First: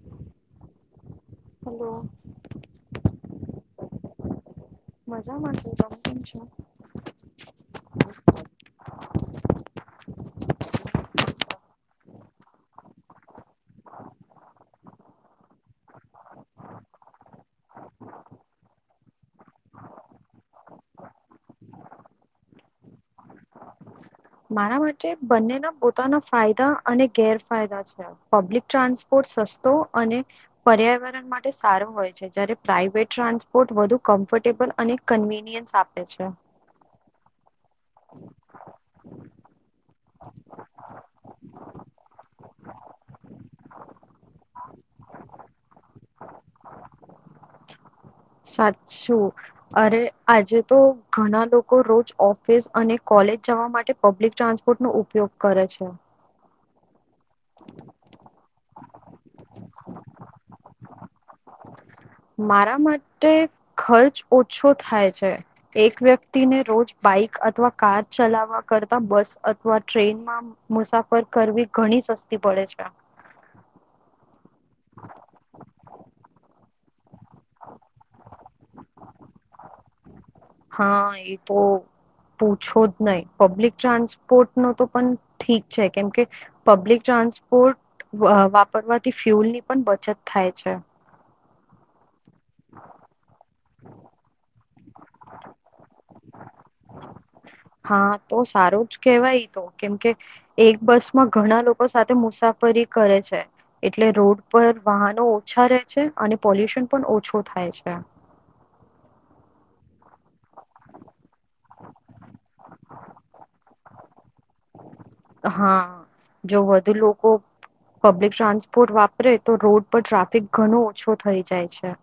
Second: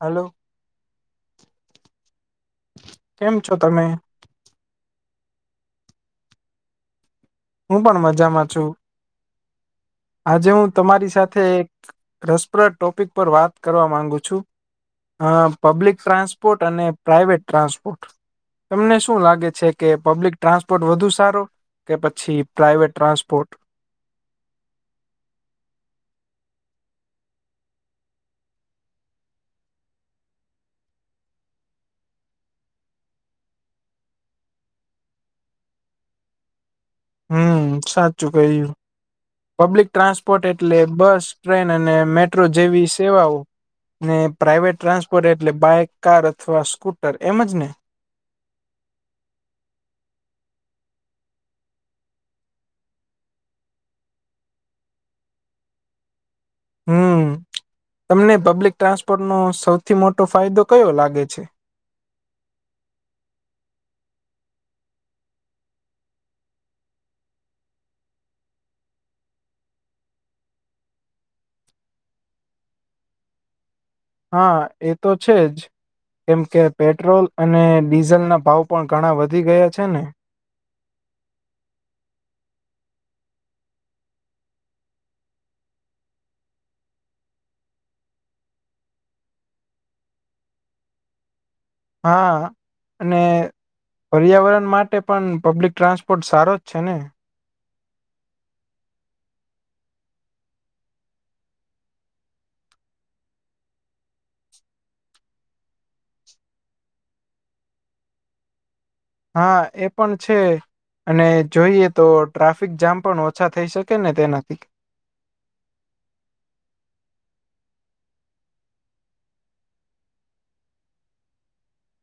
Hello. Hello. કેમ છો તમે મજા મા ચિકા છૂં તમે કેમ છો. હું પણ મજામાં છું. આજે હું તમારી સાથે એક રસપ્રદ ટોપિક પર વાત કરવા માંગુ છું. અહ પબ્લિક ટ્રાન્સપોર્ટ અને પ્રાઈવેટ ટ્રાન્સપોર્ટ. તમને શું લાગે છે કે પબ્લિક ટ્રાન્સપોર્ટ વધુ સારો કે પછી પ્રાઈવેટ ટ્રાન્સપોર્ટ. મારા માટે બંનેના પોતાના ફાયદા અને ગેરફાયદા છે. પબ્લિક ટ્રાન્સપોર્ટ સસ્તો અને પર્યાવરણ માટે સારું હોય છે જયારે પ્રાઇવેટ ટ્રાન્સપોર્ટ વધુ કમ્ફર્ટેબલ અને કન્વીિનિયન્સ આપે છે. હમ સાચું કહ્યું. પબ્લિક ટ્રાન્સપોર્ટ એટલે બસ ટ્રેન અને મેટ્રો જેવી સેવાઓ ને પ્રાાઈવેટ ટ્રાન્સપોર્ટ એટલે બાઈક કાર અથવા સ્કૂટર એમજ ને. સાચું. અરે આજે તો ઘણા લોકો રોજ ઓફિસ અને કોલેજ જવા માટે પબ્લિક ટ્રાન્સ પોટ નો ઉપયોગ કરે છે. હમ તમને પબ્લિક ટ્રાન્સપોર્ટ નો સૌથી મોટો ફાયદો કયો લાગે છે મારા માટે ખર્ચ ઓછો થાય છે એક વ્યક્તિ ને રોજ બાઈક અથવા કાર ચલાવવા કરતા બસ અથવા ટ્રેનમાં મુસાફર કરવી ઘણી સસ્તી પડે છે. હા એ તો છે જ કેમ કે. પેટ્રોલ અને ડીઝલના ભાવ પણ ઘણા વધી ગયા છે ને હા એ તો પૂછો જ નઈ પબ્લિક ટ્રાન્સપોર્ટ નો તો પણ ઠીક છે કેમ કે પબ્લિક ટ્રાન્સપોર્ટ વ વાપરવાથી ફ્યુલ ની પણ બચત થાય છે હા અને પર્યાવરણ માટે પણ પબ્લિક ટ્રાન્સપોર્ટ સારો જ છે ને. હા. તો સારો જ કહેવાય ઈ તો. કેમ કે એક બસ માં ઘણા લોકો સાથે મુસાફરી કરે છે. એટલે રોડ પર વાહનો ઓછા રહે છે, અને પોલ્યુશન પણ ઓછો થાય છે. હા, એ પણ છે. અને જોઈએ તો ટ્રાફિક જામ પણ ઓછા થઈ શકે ને તેનાથી. હા. જો વધુ લોકો પબ્લિક ટ્રાન્સપોર્ટ વાપરે તો રોડ પર ટ્રાફિક ઘણો ઓછો થઈ જાય છે.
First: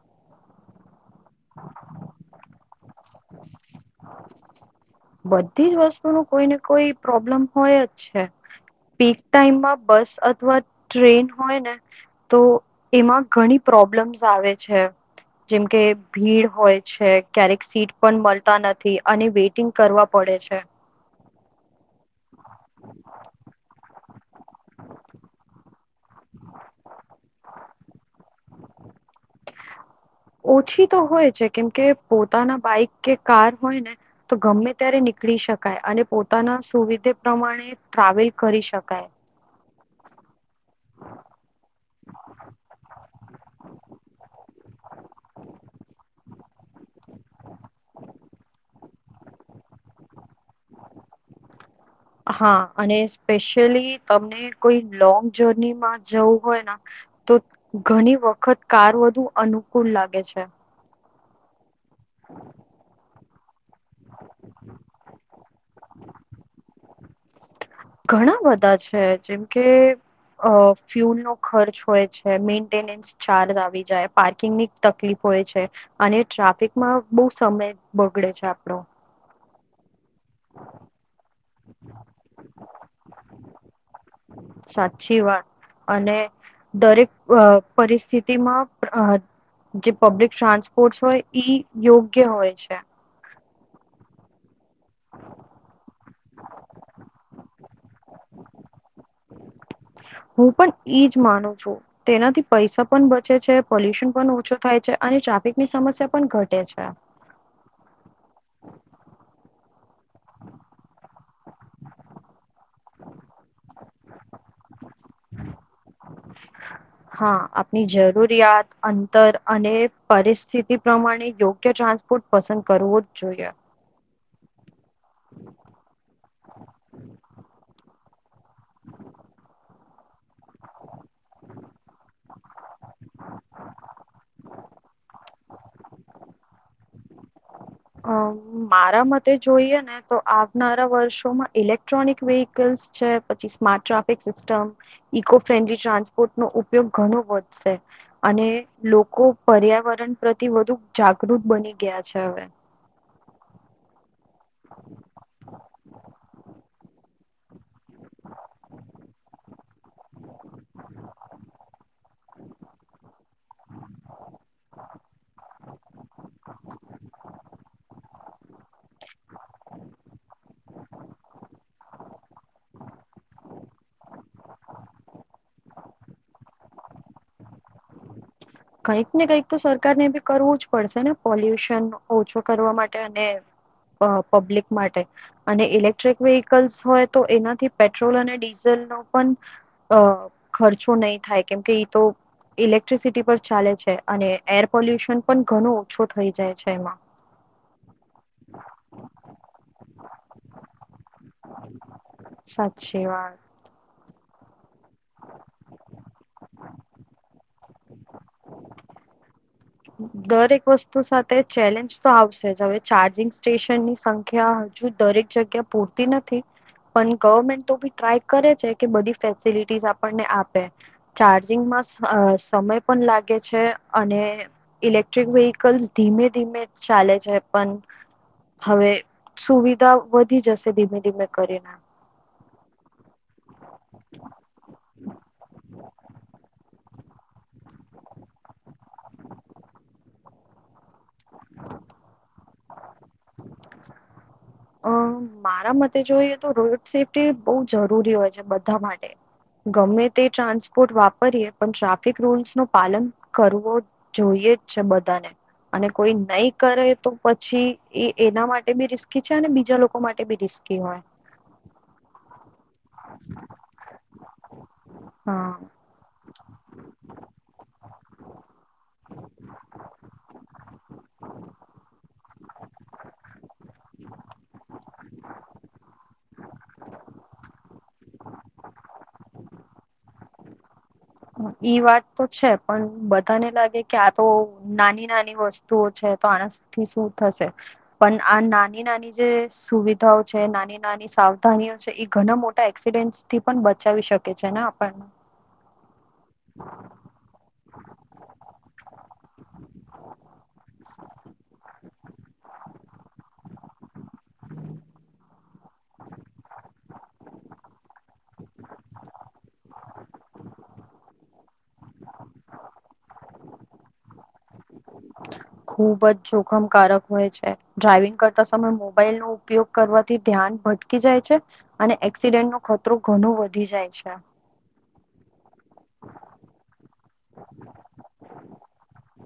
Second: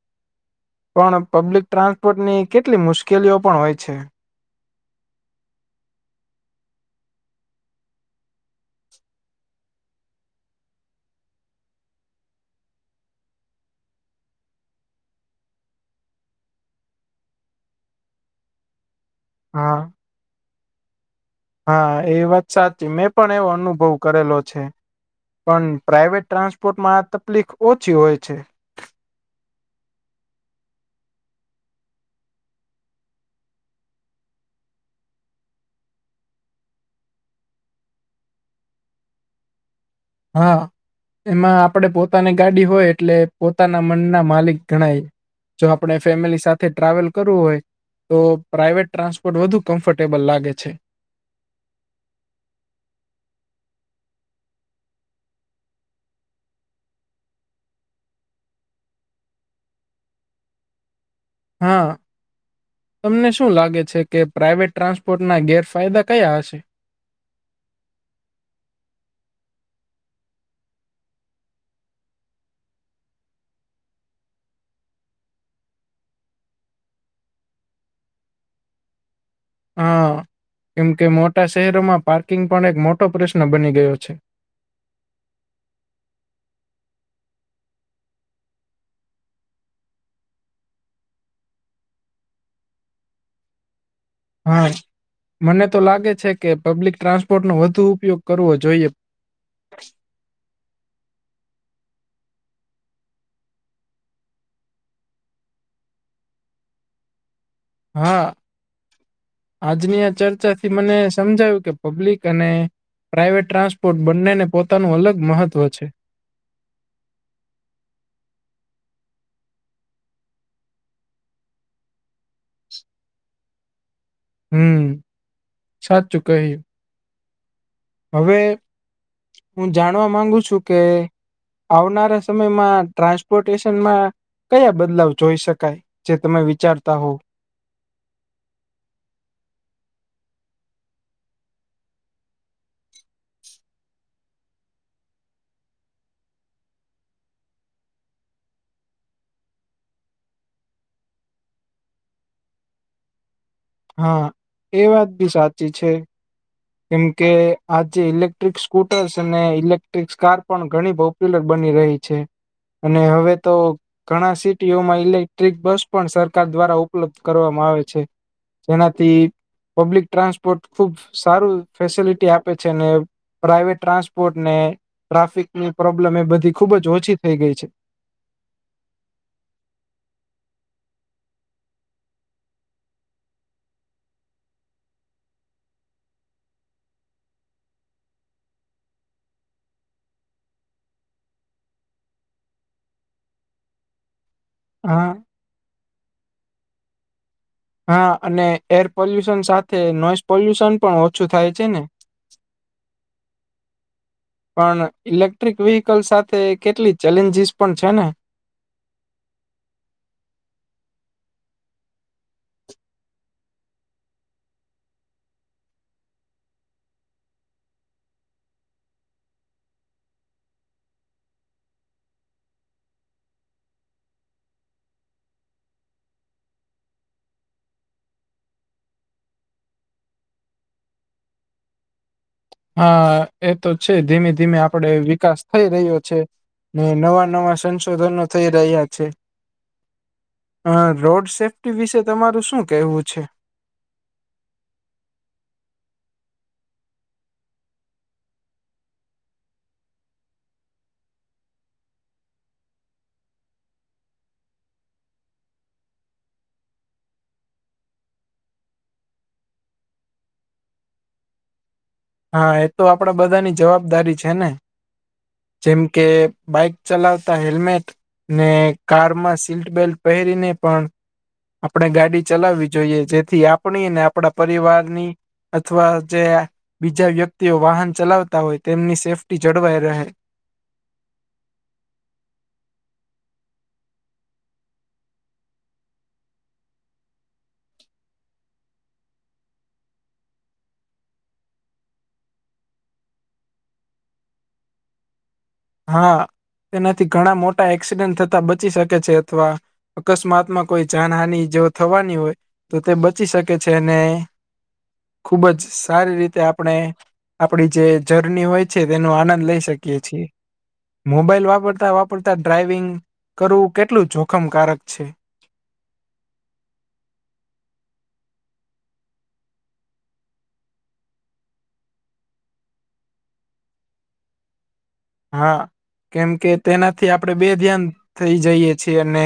પણ પબ્લિક ટ્રાન્સપોર્ટ ની કેટલી મુશ્કેલીઓ પણ હોય છે. બધી જ વસ્તુ નું કોઈને કોઈ પ્રોબ્લેમ હોય જ છે. પીક ટાઈમમાં બસ અથવા ટ્રેન હોય ને તો એમાં ઘણી પ્રોબ્લેમ્સ આવે છે. જેમ કે ભીડ હોય છે, ક્યારેક સીટ પણ મલતા નથી. અને વેટિંગ હા કરવા પડે છે. હા એ વાત સાચી. મેં પણ એવો અનુભવ કરેલો છે. પણ પ્રાઈવેટ ટ્રાન્સપોર્ટમાં આ તફલીક ઓછી હોય છે. ઓછી તો હોય છે. કેમ કે પોતાના બાઈક કે કાર હોય ને તો ગમે ત્યારે નીકળી શકાય. અને પોતાના સુવિધે પ્રમાણે ટ્રાવેલ કરી શકાય. હા. એમાં આપણેે પોતાની ગાડી હોય એટલે પોતાના મનના માલિક ગણાય. જો આપણે ફેમિલી સાથે ટ્રાવેલ કરવું હોય તો પ્રાઈવેટ ટ્રાન્સપોર્ટ વધુ કમ્ફર્ટેબલ લાગે છે. હા. અને સ્પેશિયલી તમને કોઈ લોંગ જર્નીમાં જવું હોય ના તો ઘણી વખત કાર વધુ અનુકૂળ લાગે છે. હા. [inaudible] તમને શું લાગે છે, કે પ્રાઈવેટ ટ્રાન્સપોર્ટ ના ગેરફાયદા કયાં હશે? ઘણા બધા છે. જેમ કે અહ ફ્યુલનો ખર્ચ હોય છે, મેન્ટેનન્સ ચાર્જ આવી જાય, પાર્કિંગ ની તકલીફ હોય છે. અને ટ્રાફિકમાં બહુ સમય બગડે છે આપણો. હા. કેમ કે મોટા શહેરોમાં પાર્કિંગ પણ એક મોટો પ્રશ્ન બની ગયો છે. સાચી વાત. અને દરેક અહ પરિસ્થિતિમાં અહ જે પબ્લિક ટ્રાન્સપોર્ટસ હોય ઈ યોગ્ય હોય છે. હા. મને તો લાગે છે, કે પબ્લિક ટ્રાન્સપોર્ટ નો વધુ ઉપયોગ કરવો જોઈએ. હું પણ ઈજ માનું છું. તેનાથી પૈસા પણ બચે છે, પોલ્યુશન પણ ઓછો થાય છે, અને ટ્રાફિકની સમસ્યા પણ ઘટે છે. હા. આજની આ ચર્ચા થી મને સમજાયું, કે પબ્લિક અને પ્રાઈવેટ ટ્રાન્સપોર્ટ બંનેને પોતાનું અલગ મહત્વ છે. હા. આપની જરૂરિયાત, અંતર અને પરિસ્થિતી પ્રમાણે યોગ્ય ટ્રાન્સપોર્ટ પસંદ કરવો જ જોઈએ. હમ્મ. સાચું કહ્યું. હવે, હું જાણવા માંગુ છું કે આવનારા સમયમાં ટ્રાન્સપોર્ટેશનમાં કયા બદલાવ જોઈ શકાય જે તમે વિચારતા હોવ અ મારા મતે જોઈએ ને તો આવનારા વર્ષોમાં ઇલેક્ટ્રોનિક છે smart traffic system, eco friendly transport નો ઉપયોગ ઘણો વધશે. અને લોકો પર્યાવરણ પ્રતિ વધુ જાગૃત બની ગયા છે હવે. હા એ વાત બી સાચી છે. કેમ કે આજે ઇલેક્ટ્રિક સ્કૂટર્સ અને ઇલેક્ટ્રિક કાર પણ ઘણી બહ લ બની રહી છે. અને હવે તો ઘણા સિટીઓમાં ઇલેક્ટ્રિક બસ પણ સરકાર દ્વારા ઉપલબ્ધ કરવામાં આવે છે. જેનાથી પબ્લિક ટ્રાન્સપોર્ટ ખુબ સારું ફેસિલિટી આપે છે અને પ્રાાઈવેટ ટ્રાન્સપોર્ટ ને ટ્રાફિકની પ્રોબ્લેમ એ બધી ખુબ જ ઓછી થઈ ગઈ છે. કઈક ને કઈક તો સરકાર ને બી કરવું જ પડશે ને પોલ્યુશન ઓછો કરવા માટે અને અ પબ્લિક માટે. અને ઇલેક્ટ્રિક વ્હિકલ્સ હોય તો એનાથી પેટ્રોલ અને ડીઝલ ન પણ અ ખર્ચો નહીં થાય કેમકે તો ઇલેક્ટ્રિસિટી પર ચાલે છે અને એર હા પોલ્યુશન પણ ઘણું ઓછું થઈ જાય છે એમાં. હા. અને એર પોલ્યુશન સાથે નોઈઝ પોલ્યુશન પણ ઓછું થાય છે ને! સાચી વાત. પણ ઇલેક્ટ્રિક વ્હકલ સાથે કેટલી ચેલેન્જીસ પણ છે ને. હમ. દરેક વસ્તુ સાથે ચેલેન્જ તો આવશે જ. હવે ચાર્જિંગ સ્ટેશનની સંખ્યા હજુ દરેક જગ્યા પૂરતી નથી. પણ ગવર્મેન્ટ તો બી ટ્રાય કરે છે કે બધી ફેસિલિટીસ આપણને આપે. ચારઝિંગ સમય પણ લાગે છે અને ઇલેક્ટ્રિક વ્હીકલ્સ ધીમે ધીમે ચાલે છે પણ હવે સુવિધા વધી જશે ધીમે ધીમે કરીને. હા. એ તો છે ધીમે ધીમે આપડે વિકાસ થઈ રહ્યો છે. ને નવા નવા સંશોધનો થઈ રહ્યા છે. હ રોડ સેફ્ટી વિશે તમારું શું કેહવું છે? મારા મતે જોઈએ તો રોડ સેફ્ટી બહ જરૂરી હોય છે બધા માટે. ગમે તે ટ્રાન્સપોર્ટ વાપરીએ પણ ટ્રાફિક રૂલ્સ ન પાલન કરવો જોઈએ જ છે બધાને. અને કોઈ નહી કરે તો પછી એ એના માટે બી રિસ્કી અને બીજા લોકો માટે બી રીસ્કી હોય. હા. એ તો આપડા બધાની જવાબદારી છે ને! હા જેમ કે બાઇક ચલાવતા હેલ્મેટ ને કારમાં સીટ બેલ્ટ પહેરીને પણ આપણે ગાડી ચલાવવી જોઈએ જેથી આપણી ને આપણા પરિવારની અથવા જે બીજા વ્યક્તિઓ વાહન ચલાવતા હોય તેમની સેફ્ટી જળવાઈ રહે. ઈ વાત તો છે પણ બધાને લાગે કે આ તો નાની નાની વસ્તુઓ છે તો આ થી શું થશે? પણ આ નાની નાની જે સુવિધાઓ છે, નાની નાની સાવધાનીઓ છે, એ ઘણા મોટા એક્સિડન્ટથી પણ બચાવી શકે છે ને આપણને. હા, તેનાથી ઘણા મોટા એક્સિડન્ટ થતા બચી શકે છે. અથવા અકસ્મતમાં કોઈ જાનહાનિ જો થવાની હોય તો તે બચી શકે છે અને... ખૂબ જ સારી રીતે આપણે.... આપણી જે જર્ની હોય છે, તેનો આનંદ લઈ શકીએ છીએ. મોબાઈલ વાપરતા વાપરતા ડ્રાઇવિંગ... મોબાઈલ વાપરતા વાપરતા ડ્રાઇવિંગ કરવું કેટલું જોખમકારક છે. ખૂબ જ જોખમકારક હોય છે. ડ્રાઇવિંગ કરતા સમયે મોબાઇલનો ઉપયોગ કરવાથી ધ્યાન... ધ્યાન ભટકી જાય છે અને એક્સિડન્ટનો ખતરો ઘણો વધી જાય છે. હા, કેમ કે તેનાથી આપણે બેધ્યાન થઈ જઈએ છીએ અને...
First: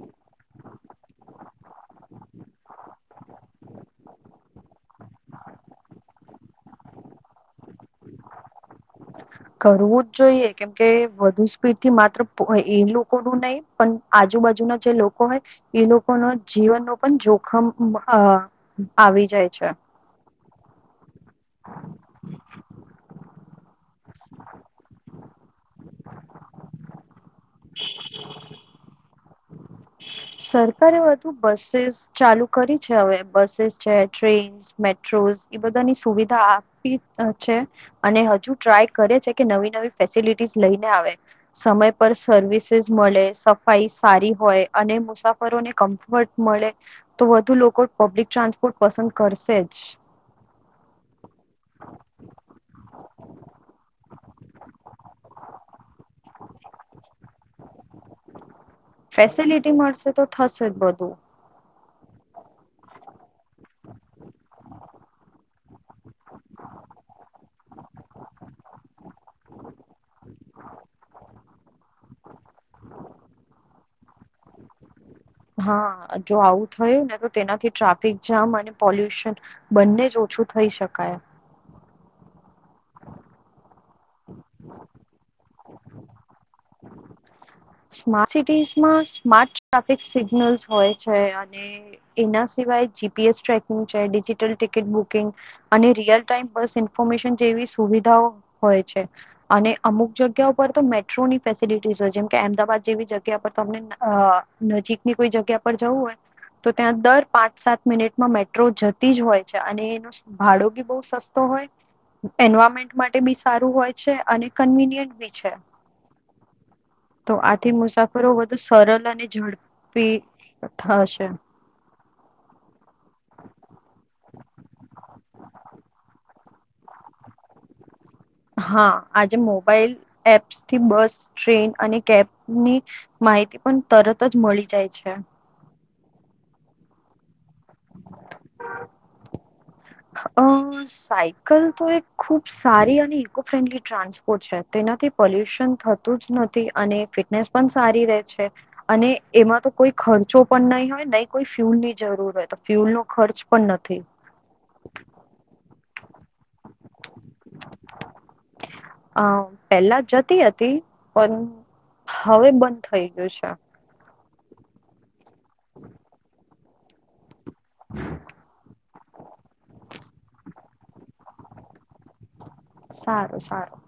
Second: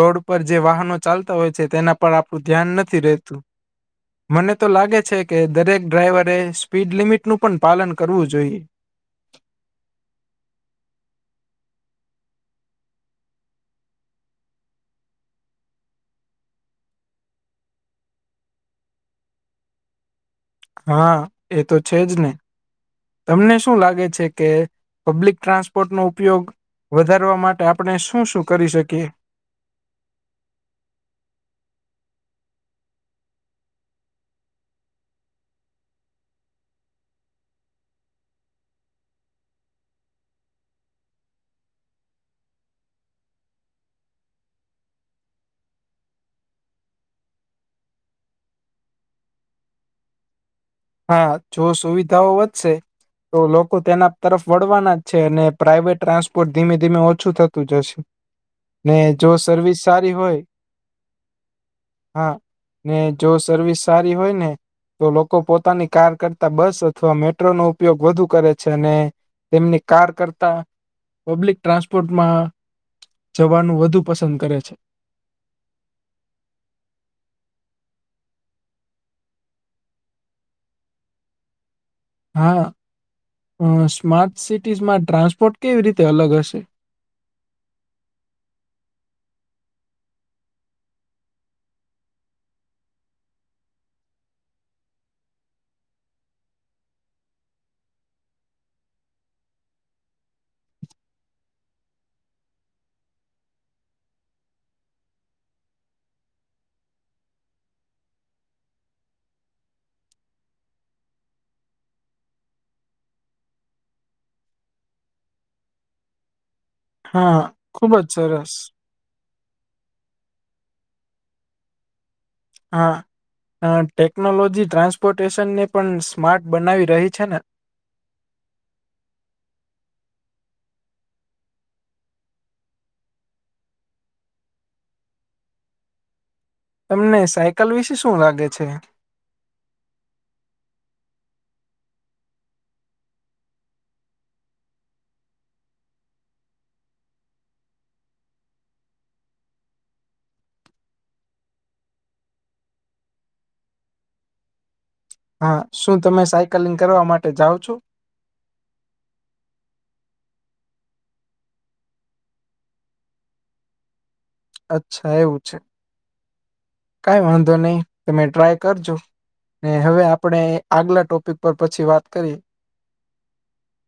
રોડ પર જે વાહનો ચાલતા હોય છે, તેના પર આપણું ધ્યાન નથી રહેતું. મને તો લાગે છે કે દરેક ડ્રાઈવરે સ્પીડ લિમિટનું પણ પાલન કરવું જોઈએ. [inaudible] કરવું જ જોઈએ, કેમ કે વધુ સ્પીડથી માત્ર એ લોકો જ નહીં... પણ આજુબાજુના જે લોકો હોય, એ લોકોના જીવનનો પણ જોખમ અ... આવી જાય છે. હા, એ તો છે જ ને. તમને શું લાગે છે કે પબ્લિક ટ્રાન્સપોર્ટનો ઉપયોગ... વધારવા માટે આપણે શું શું કરી શકીએ? સરકારે વધુ બસો ચાલુ કરી છે. હવે બસો છે, ટ્રેન... મેટ્રોસ એ બધાની સુવિધા આપી છે. અને હજુ ટ્રાય કરે છે કે નવી નવી ફેસિલિટીઝ લઈને આવે... સમયસર સર્વિસ મળે સફાઈ સારી હોય. અને મુસાફરોને કમ્ફર્ટ મળે. તો વધુ લોકો પબ્લિક ટ્રાન્સપોર્ટ પસંદ કરશે જ. હા, જો સુવિધાઓ વધશે. તો લોકો તેના તરફ વળવાના જ છે અને પ્રાઇવેટ ટ્રાન્સપોર્ટ ધીમે ધીમે ઓછું થતું જશે. ને જો ફેસિલિટી સર્વિસ... મળશે સારી તો હોય થશે જ બધું. હા ને, જો સર્વિસ સારી હોય ને તો લોકો પોતે... પોતાની કાર કરતા બસ અથવા મેટ્રોનો ઉપયોગ વધુ કરે છે અને... તેમની કાર કરતા પબ્લિક ટ્રાન્સપોર્ટમાં... જવાનું વધુ પસંદ કરે છે. હા, જો આવું થયું ને તો તેનાથી ટ્રાફિક જામ અને પોલ્યુશન... બંને જ ઓછું થઈ શકાય. હા. સ્માર્ટ સિટીઝમાં ટ્રાસપોર્ટ કેવી રીતે અલગ હશે? સ્માર્ટ સિટીઝમાં સ્માર્ટ ટ્રાફિક સિગ્નલ્સ હોય છે અને... એના સિવાય જીપીએસ ટ્રેકિંગ છે, ડિજિટલ ટિકિટ બુકિંગ. અને રિયલ ટાઈમ બસની માહિતી જેવી સુવિધાઓ હોય છે અને અમુક જગ્યાએ... કે ઉપર તો મેટ્રોની સુવિધા હોય, જેમ કે અમદાવાદ જેવી જગ્યાઓ પર તમને... નજીકની કોઈ જગ્યા પર જવું હોય. તો ત્યાં દર પાંચ-સાત મિનિટમાં મેટ્રો જતી જ હોય છે અને એનું... ભાડું પણ બહુ સસ્તું હોય. એન્વાયરમેન્ટ માટે પણ સારું હોય છે, અને કન્વિનિયન્ટ પણ... છે, તો હા આથી ખુબ જ મુસાફરી સરસ વધુ સરળ અને ઝડપી... પી થશે. હા, ટેકનોલોજી ટ્રાન્સપોર્ટેશનને પણ સ્માર્ટ બનાવી રહી છે ને... [inaudible] હા, આજે મોબાઈલ એપ્સ થી બસ ટ્રેન અને કેબની માહિતી પણ તરત જ મળી જાય છે. તમને સાયકલ વિશે શું લાગે છે. અ [inaudible] સાયકલ તો એક ખુબ સારી અને ઇકો ફ્રેન્ડલી ટ્રાન્સપોર્ટ છે, તેનાથી પોલ્યુશન થતું જ નથી, અને ફિટનેસ પણ સારી રે છે. અને એમાં તો કોઈ ખર્ચો પણ નહીં હોય, નહી કોઈ ફ્યુલ ની જરૂર હોય તો ફ્યુલ નો ખર્ચ પણ નથી. હા, શું તમે સાયકલિંગ કરવા માટે જાઓ છો. અ પેલા જતી હતી, પણ હવે બંધ ગયું છે. અચ્છા એવું છે, કઈ વાંધ નહી, તમે ટ્રાય કરજો, ને હવે આપણે આગલા ટોપિક પર પછી વાત કર્યે. સારું, સારું.